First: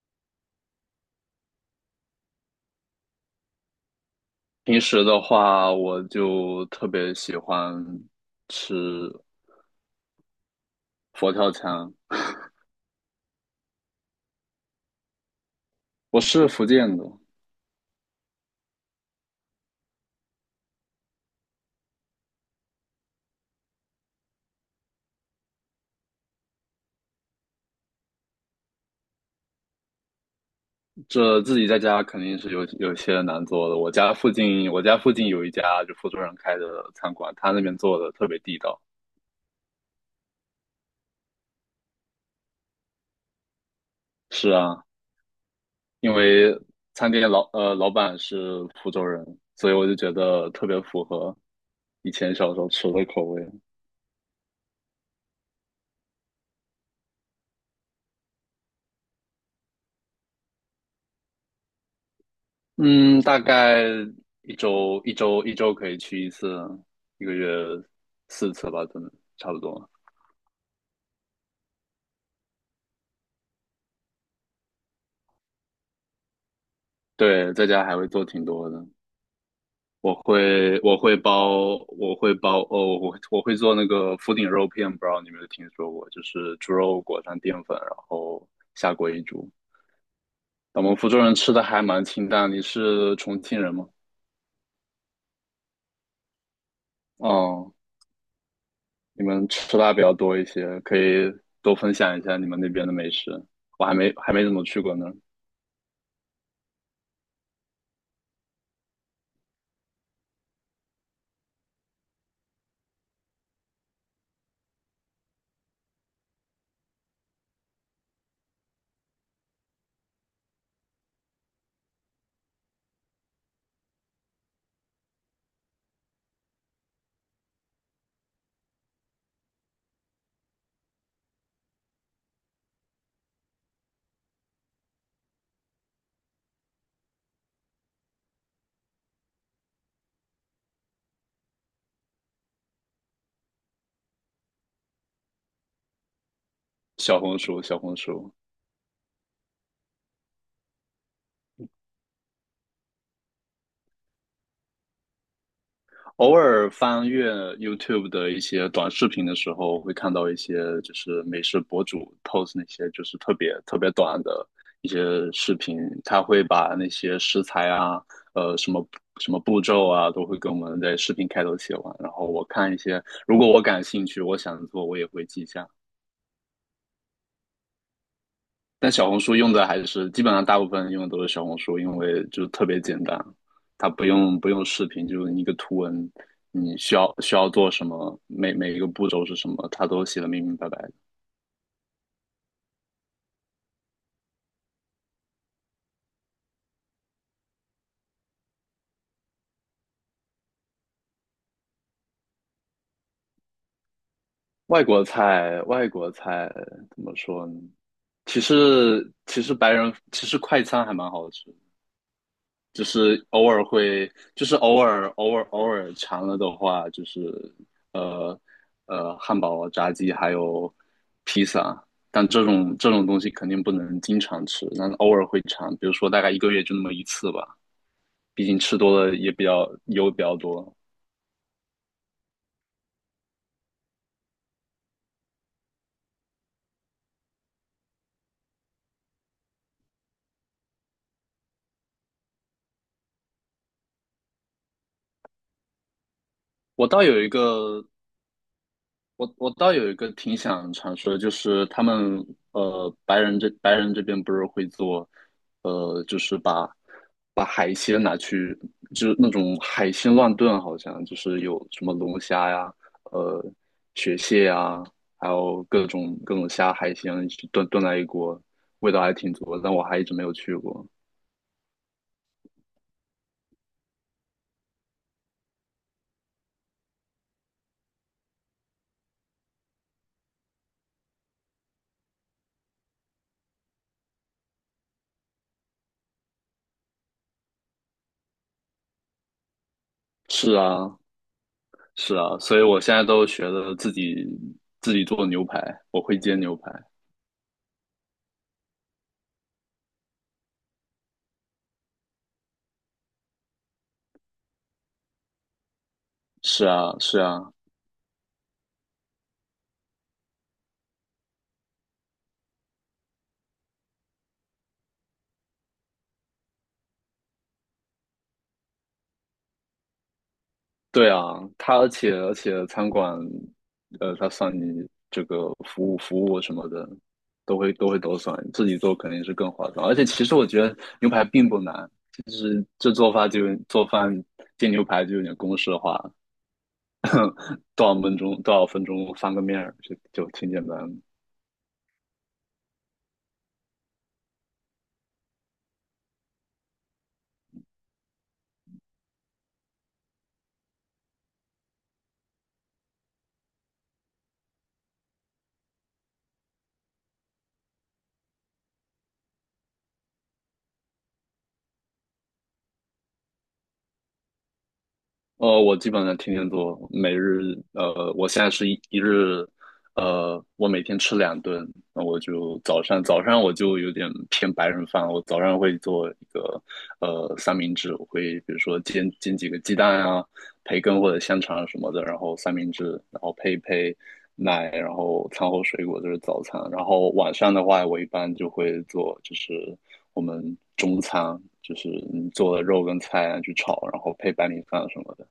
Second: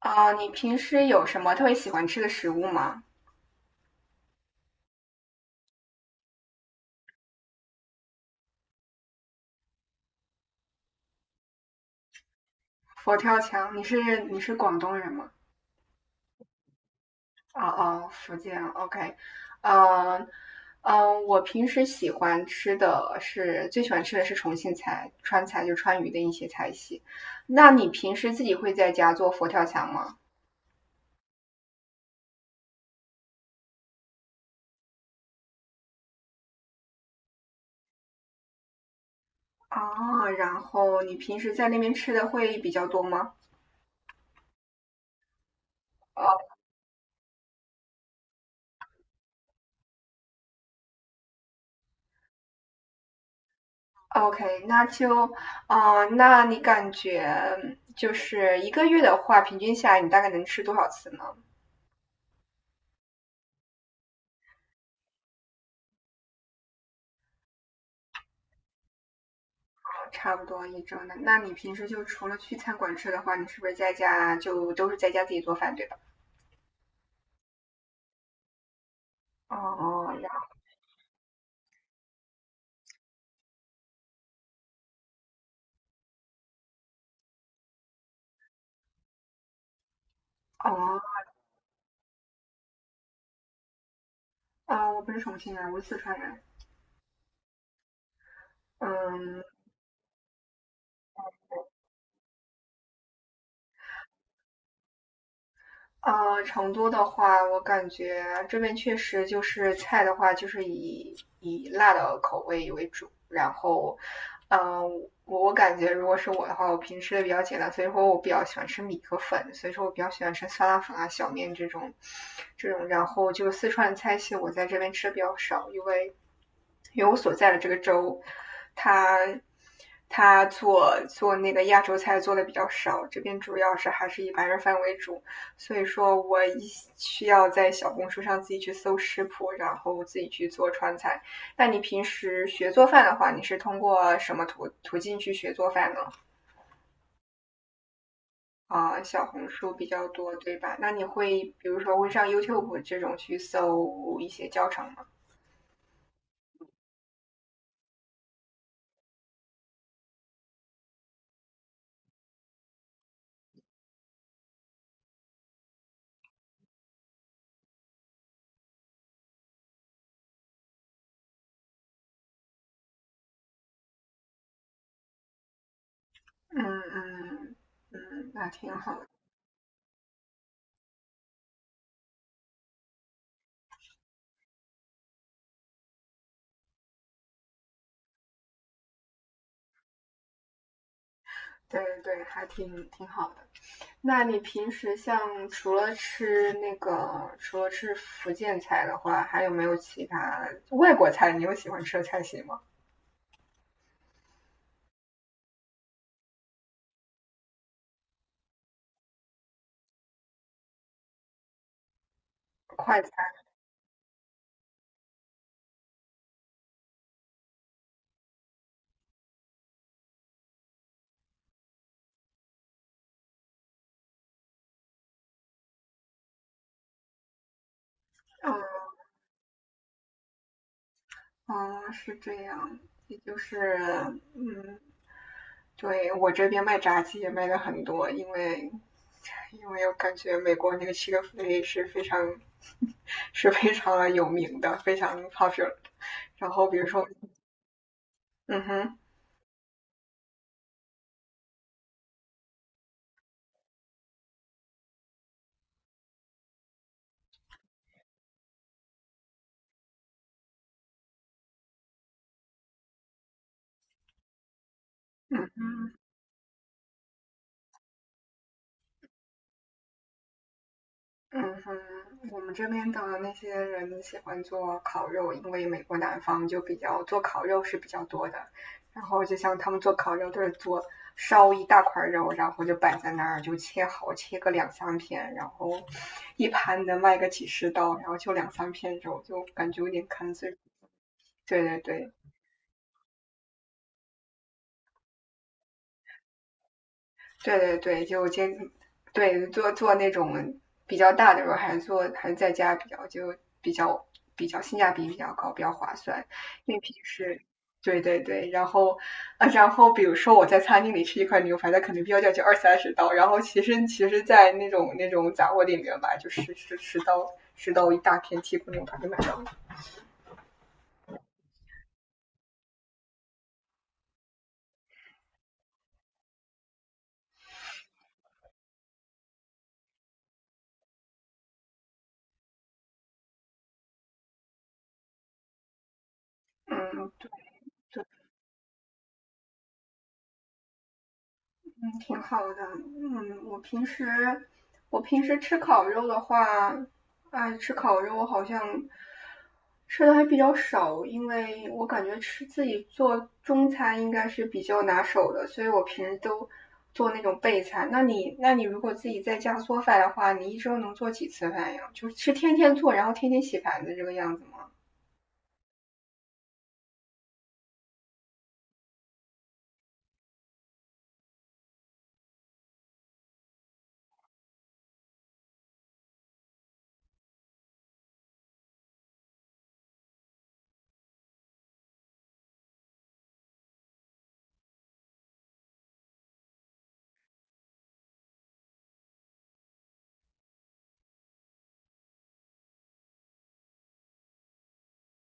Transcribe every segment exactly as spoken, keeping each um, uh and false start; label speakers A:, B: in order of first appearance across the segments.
A: 啊，你平时有什么特别喜欢吃的食物吗？
B: 平时的话，我就特别喜欢吃佛跳墙。
A: 佛跳墙，你是你是广东人吗？
B: 我是福建的，
A: 哦哦，福建，OK。嗯嗯，我平时喜欢吃的是最喜欢吃的是重庆菜、川菜，就川渝的一些菜系。那你平时自己会在家做佛跳墙吗？
B: 这自己在家肯定是有有些难做的。我家附近，我家附近有一家就福州人开的餐馆，他那边做的特别地道。
A: 啊，然后你平时在那边吃的会比较多吗？
B: 是啊，因为餐厅老呃老板是福州人，所以我就觉得特别符合以前小时候吃的口味。
A: OK，那就，啊、那你感觉就是一个月的话，平均下来你大概能吃多少次呢？
B: 嗯，大概一周一周一周可以去一次，一个月四次吧，可能差不多。
A: 差不多一周呢。那你平时就除了去餐馆吃的话，你是不是在家就都是在家自己做饭，对吧？
B: 对，在家还会做挺多的，
A: 哦
B: 我
A: 哦，然
B: 会我会包我会包哦，我会我会做那个福鼎肉片，不知道你有没有听说过，就是猪肉裹上淀粉，然后下锅一煮。
A: 后
B: 我们
A: 哦
B: 福州人吃的还蛮清淡，你是重庆人吗？
A: 啊，我不是重庆人，我是四川人。
B: 哦，你
A: 嗯。
B: 们吃辣比较多一些，可以多分享一下你们那边的美食。我还没还没怎么去过呢。
A: 呃，成都的话，我感觉这边确实就是菜的话，就是以以辣的口味为主。然后，嗯、我我感觉如果是我的话，我平时的比较简单，所以说我比较喜欢吃米和粉，所以说我比较喜欢吃酸辣粉啊、小面这种这种。然后就四川菜系，我在这边吃的比较少，因为因为我所在的这个州，它它做做那个亚洲菜做的比较少，这边主要是还是以白人饭为主。所以说我一需要在小红书上自己去搜食谱，然后自己去做川菜。那你平时学做饭的话，你是通过什么途途径去学做饭呢？
B: 小红书，小红书，
A: 啊、小红书比较多，对吧？那你会比如说会上 YouTube 这种去搜一些教程吗？
B: 偶尔翻阅 YouTube 的一些短视频的时候，会看到一些就是美食博主 post 那些就是特别特别短的一些视频，他会把那些食材啊，呃，什么什么步骤啊，都会跟我们在视频开头写完。然后我看一些，如果我感兴趣，我想做，我也会记下。
A: 嗯嗯。嗯，那挺
B: 但
A: 好的。
B: 小红书用的还是基本上大部分用的都是小红书，因为就是特别简单，它不用不用视频，就是一个图文，你需要需要做什么，每每一个步骤是什么，它都写的明明白白的。
A: 对对，还挺挺好的。那你平时像除了吃那个，除了吃福建菜的话，还有没有其他外国菜？你有喜欢吃的菜系吗？
B: 外国菜，外国菜怎么说呢？其实其实白人其实快餐还蛮好吃，就
A: 快餐？
B: 是偶尔会，就是偶尔偶尔偶尔馋了的话，就是呃呃汉堡、炸鸡还有披萨，但这种这种东西肯定不能经常吃，但是偶尔会馋，比如说大概一个月就那么一次吧，毕
A: 嗯
B: 竟吃多了也比较油比较多。
A: 嗯，是这样，也就是嗯，对我这边卖炸鸡也卖的很多，因为因为我感觉美国那个 Chick-fil-A 是非常 是非常有名的，非常 popular。然后比如
B: 我倒
A: 说，
B: 有一个
A: 嗯哼。
B: 我我倒有一个挺想尝试的，就是他们呃白人这白人这边不是会做，呃就是把把海鲜拿去，就是那种海鲜乱炖，好像就是有什么龙虾呀、呃雪蟹呀，还
A: 嗯
B: 有
A: 哼。
B: 各种各种虾海鲜一起炖炖在一锅，味道还挺足的，但我还一直没有去过。
A: 嗯哼，我们这边的那些人喜欢做烤肉，因为美国南方就比较做烤肉是比较多的。然后就像他们做烤肉都是做烧一大块肉，然后就摆在那儿，就切好，切个两三片，然后一盘能卖个几十刀，然后就两三片肉，就感觉有点坑。所以，
B: 是啊，
A: 对对对。
B: 是啊，所以我现在都学的自己自己做牛排，我会煎牛排。
A: 对对对，就接对做做那种比较大的时候，还是做还是在家比较就比较比较性价比比较高，比较划算，
B: 是
A: 因为平
B: 啊，是啊，
A: 时。对对对，然后，啊，然后比如说我在餐厅里吃一块牛排，它可能标价就二三十刀，然后其实其实，在那种那种杂货店里面吧，就十十十刀十刀一大片剔骨牛排就买到了。
B: 对啊，它而且而且餐馆，呃，它算你这个服务服务什么的，都会都会都算，自己做肯定是更划算。而且其实我觉得牛排并不难，就是这做法就做饭煎牛排就有点公式化，
A: 嗯。
B: 多少分钟多少分钟翻个面儿就就挺简单的。
A: 嗯，挺好的。嗯，我平时我平时吃烤肉的话，爱吃烤肉，我好像吃的还比较少，因为我感觉吃自己做中餐应该是比较拿手的，所以我平时都做那种备餐。那你那你如果自己在家做饭的话，你一周能做几次饭呀？就是是天天做，然后天天洗盘子这个样子吗？
B: 呃，我基本上天天做，每日呃，我现在是一一日，呃，我每天吃两顿，那我就早上早上我就有点偏白人饭，我早上会做一个呃三明治，我会比如说煎煎几个鸡蛋啊，培根或者香肠什么的，然后三明治，然后配一配奶，然后餐后水果这是早餐，然后晚上的话，我一般就会做就是我们中餐，就是你做的肉跟菜啊去炒，然后配白米饭什么的。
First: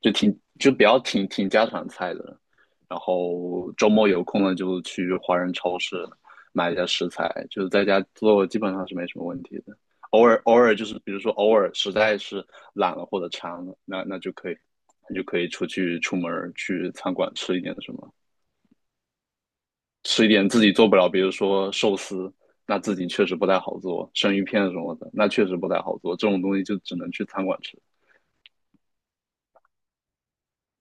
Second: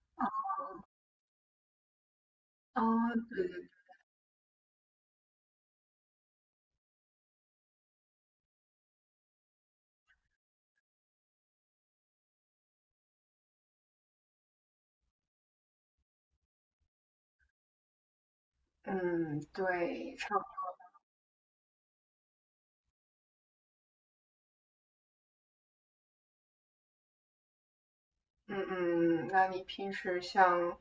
B: 就挺就比较挺挺家常菜的。
A: 啊
B: 然
A: 对对。
B: 后周末有空了就去华人超市买一下食材，就是在家做基本上是没什么问题的。偶尔偶尔就是比如说偶尔实在是懒了或者馋了，那那就可以那就可以出去出门儿去餐馆吃一点什么，
A: 嗯，对。
B: 吃一点自己做不了，比如说寿司，那自己确实不太好做，生鱼片什么的，那确实不太好做，这种东西就只能去餐馆吃。
A: 嗯嗯，那你平时像，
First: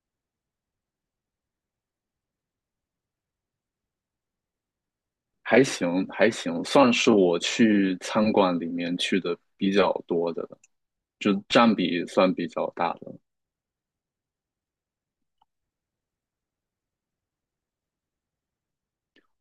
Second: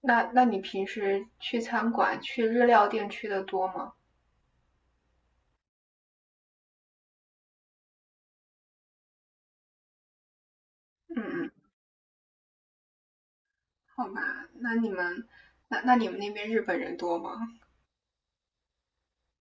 A: 那那你平时去餐馆、去日料店去的多吗？
B: 还行还行，算是我去餐馆里面去的比较多的了，
A: 嗯
B: 就
A: 嗯。
B: 占比算比较大的，
A: 好吧，那你们，那那你们那边日本人多吗？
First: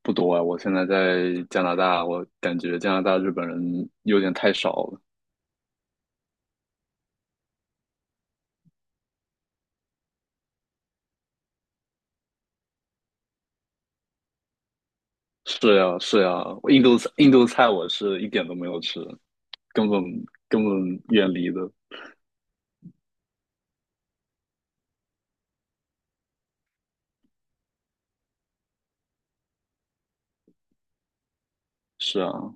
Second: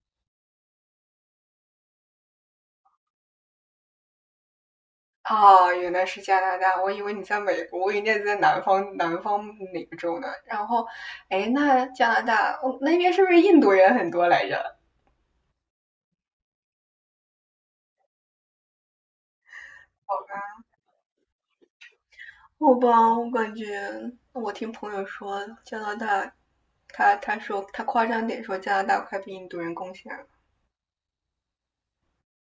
B: 不多啊。我现在在加拿大，我感觉加拿大日本人有点太少了。
A: 哦，原来是加拿大，我以为你在美国，我以为你在南方，南方哪个州呢？然后，哎，那加拿大，哦，那边是不是印度人很多来着？
B: 是呀是呀，我印度菜印度菜我是一点都没有吃，根本根本远离的。
A: 好吧，我感觉我听朋友说加拿大，他他说他夸张点说加拿大快被印度人攻下了。
B: 是啊，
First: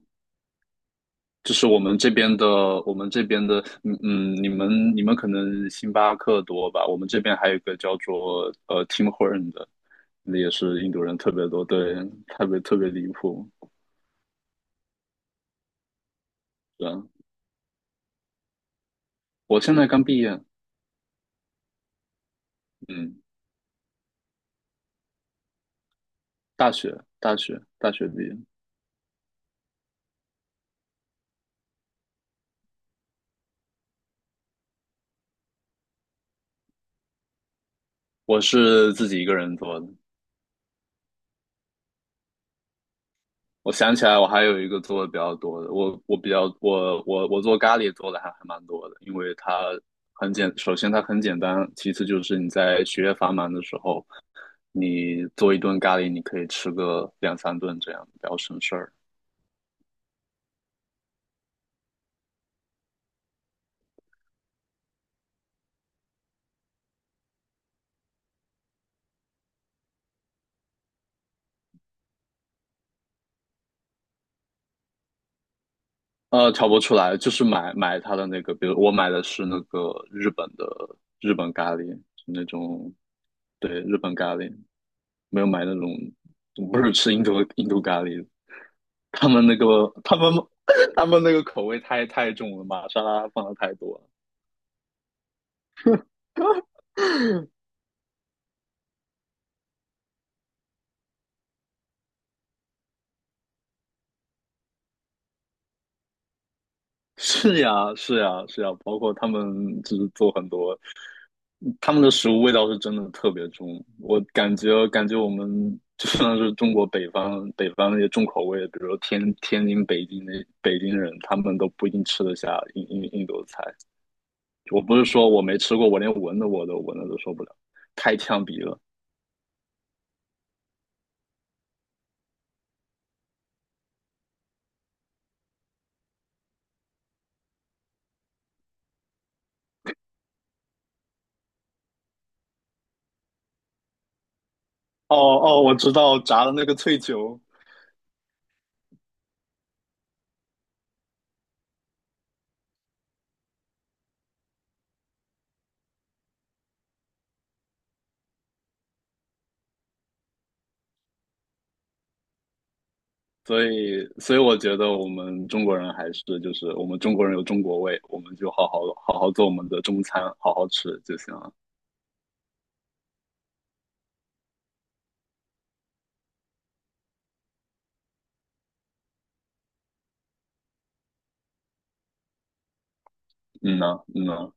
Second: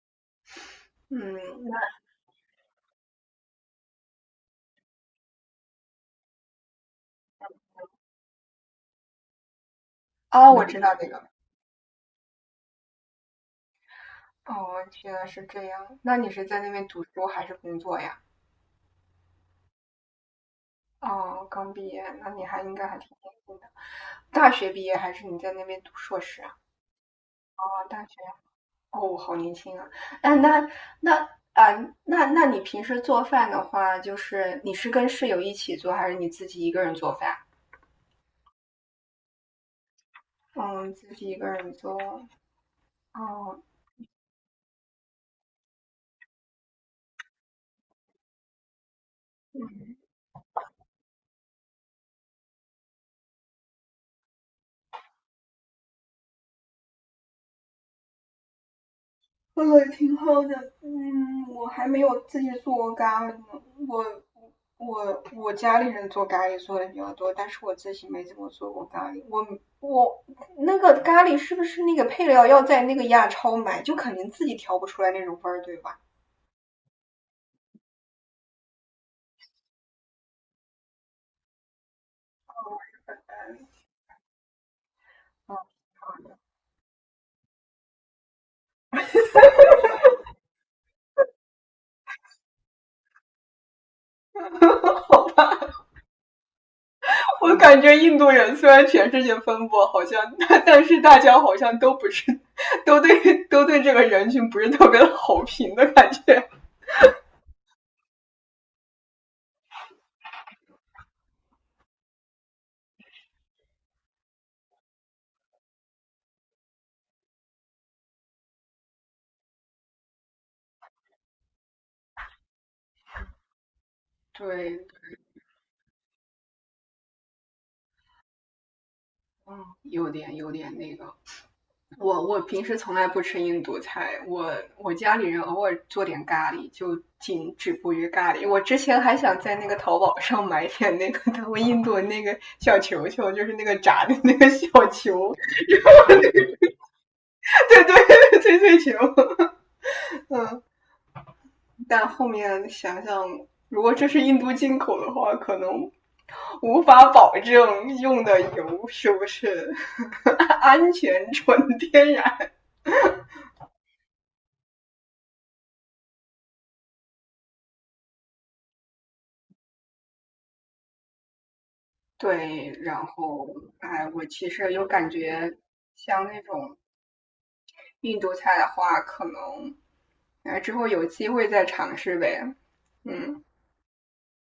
A: 嗯，
B: 就是我
A: 那
B: 们这边的，我们这边的，嗯嗯，你们你们可能星巴克多吧？我们这边还有一个叫做呃 Tim Horton 的，那也
A: 哦，我嗯知
B: 是印
A: 道
B: 度
A: 这
B: 人
A: 个
B: 特别多，对，特别特别离谱。
A: 哦，原来是这样。那你是在那边
B: 对，
A: 读书还是工作呀？
B: 我现在刚毕业，
A: 哦，刚毕业，那你还应该还挺
B: 嗯，
A: 年轻的。大学毕业还是你在那边读硕士啊？
B: 大学大学
A: 哦，
B: 大
A: 大
B: 学
A: 学，
B: 毕业，
A: 哦，好年轻啊。那那那啊，那那你平时做饭的话，就是你是跟室友一起做，还是你自己一个人做饭？
B: 我是自己一个人做的。
A: 嗯，自己一个人做。哦，
B: 我想起来，我还有一个做的比较多的，我我比较我我我做咖喱做的还还蛮多的，因为它很简，首先它很简单，其次就是你在学业繁忙的时候。你做一顿咖喱，你可以吃个两三顿这样，比较省事儿。
A: 喝了挺好的，嗯，我还没有自己做咖喱呢。我我我家里人做咖喱做的比较多，但是我自己没怎么做过咖喱。我我那个咖喱是不是那个配料要在那个亚超买，就肯定自己调不出来那种味儿，对吧？
B: 呃，调不出来，就是买买它的那个，比如我买的是那个日本的日本咖喱，是那种，对，日本咖喱，没有买那
A: 嗯，
B: 种，不是吃印度印度咖喱，他们那个他们 他们那个口味太太重了，玛莎拉放的太多了。
A: 我感觉印度人虽然全世界分布好像，但但是大家好像都不是，都对都对这个人群不是特别的好评的感觉。
B: 是呀，是呀，是呀，包括他们就是做很多。他们的食物味道是真的特别重，我感觉感觉我们 就算是中国北方北方那些重口味，比如说天天津、北京那北京人，他们都不一定吃得下印印印度菜。我
A: 对。
B: 不是说我没吃过，我连闻的我都闻的都受不了，太呛鼻了。
A: 嗯，有点有点那个，我我平时从来不吃印度菜，我我家里人偶尔做点咖喱，就仅止步于咖喱。我之前还想在那个淘宝上买点那个他们印度那个小球球，就是那个炸的那个小
B: 哦
A: 球，
B: 哦，我知道炸的那个脆球，
A: 对对，脆脆球。但后面想想，如果这是印度进口的话，可能无法保证用的油是不是 安全纯天然。
B: 所以所以我觉得我们中国人还是就是我们中国人有中国味，我们就好好好好做我们的中餐，好好吃就行了。
A: 对，然后，哎，我其实有感觉，像那种印度菜的话，可能，哎，之后有机会再尝试呗。嗯。
B: 嗯呐，嗯呐。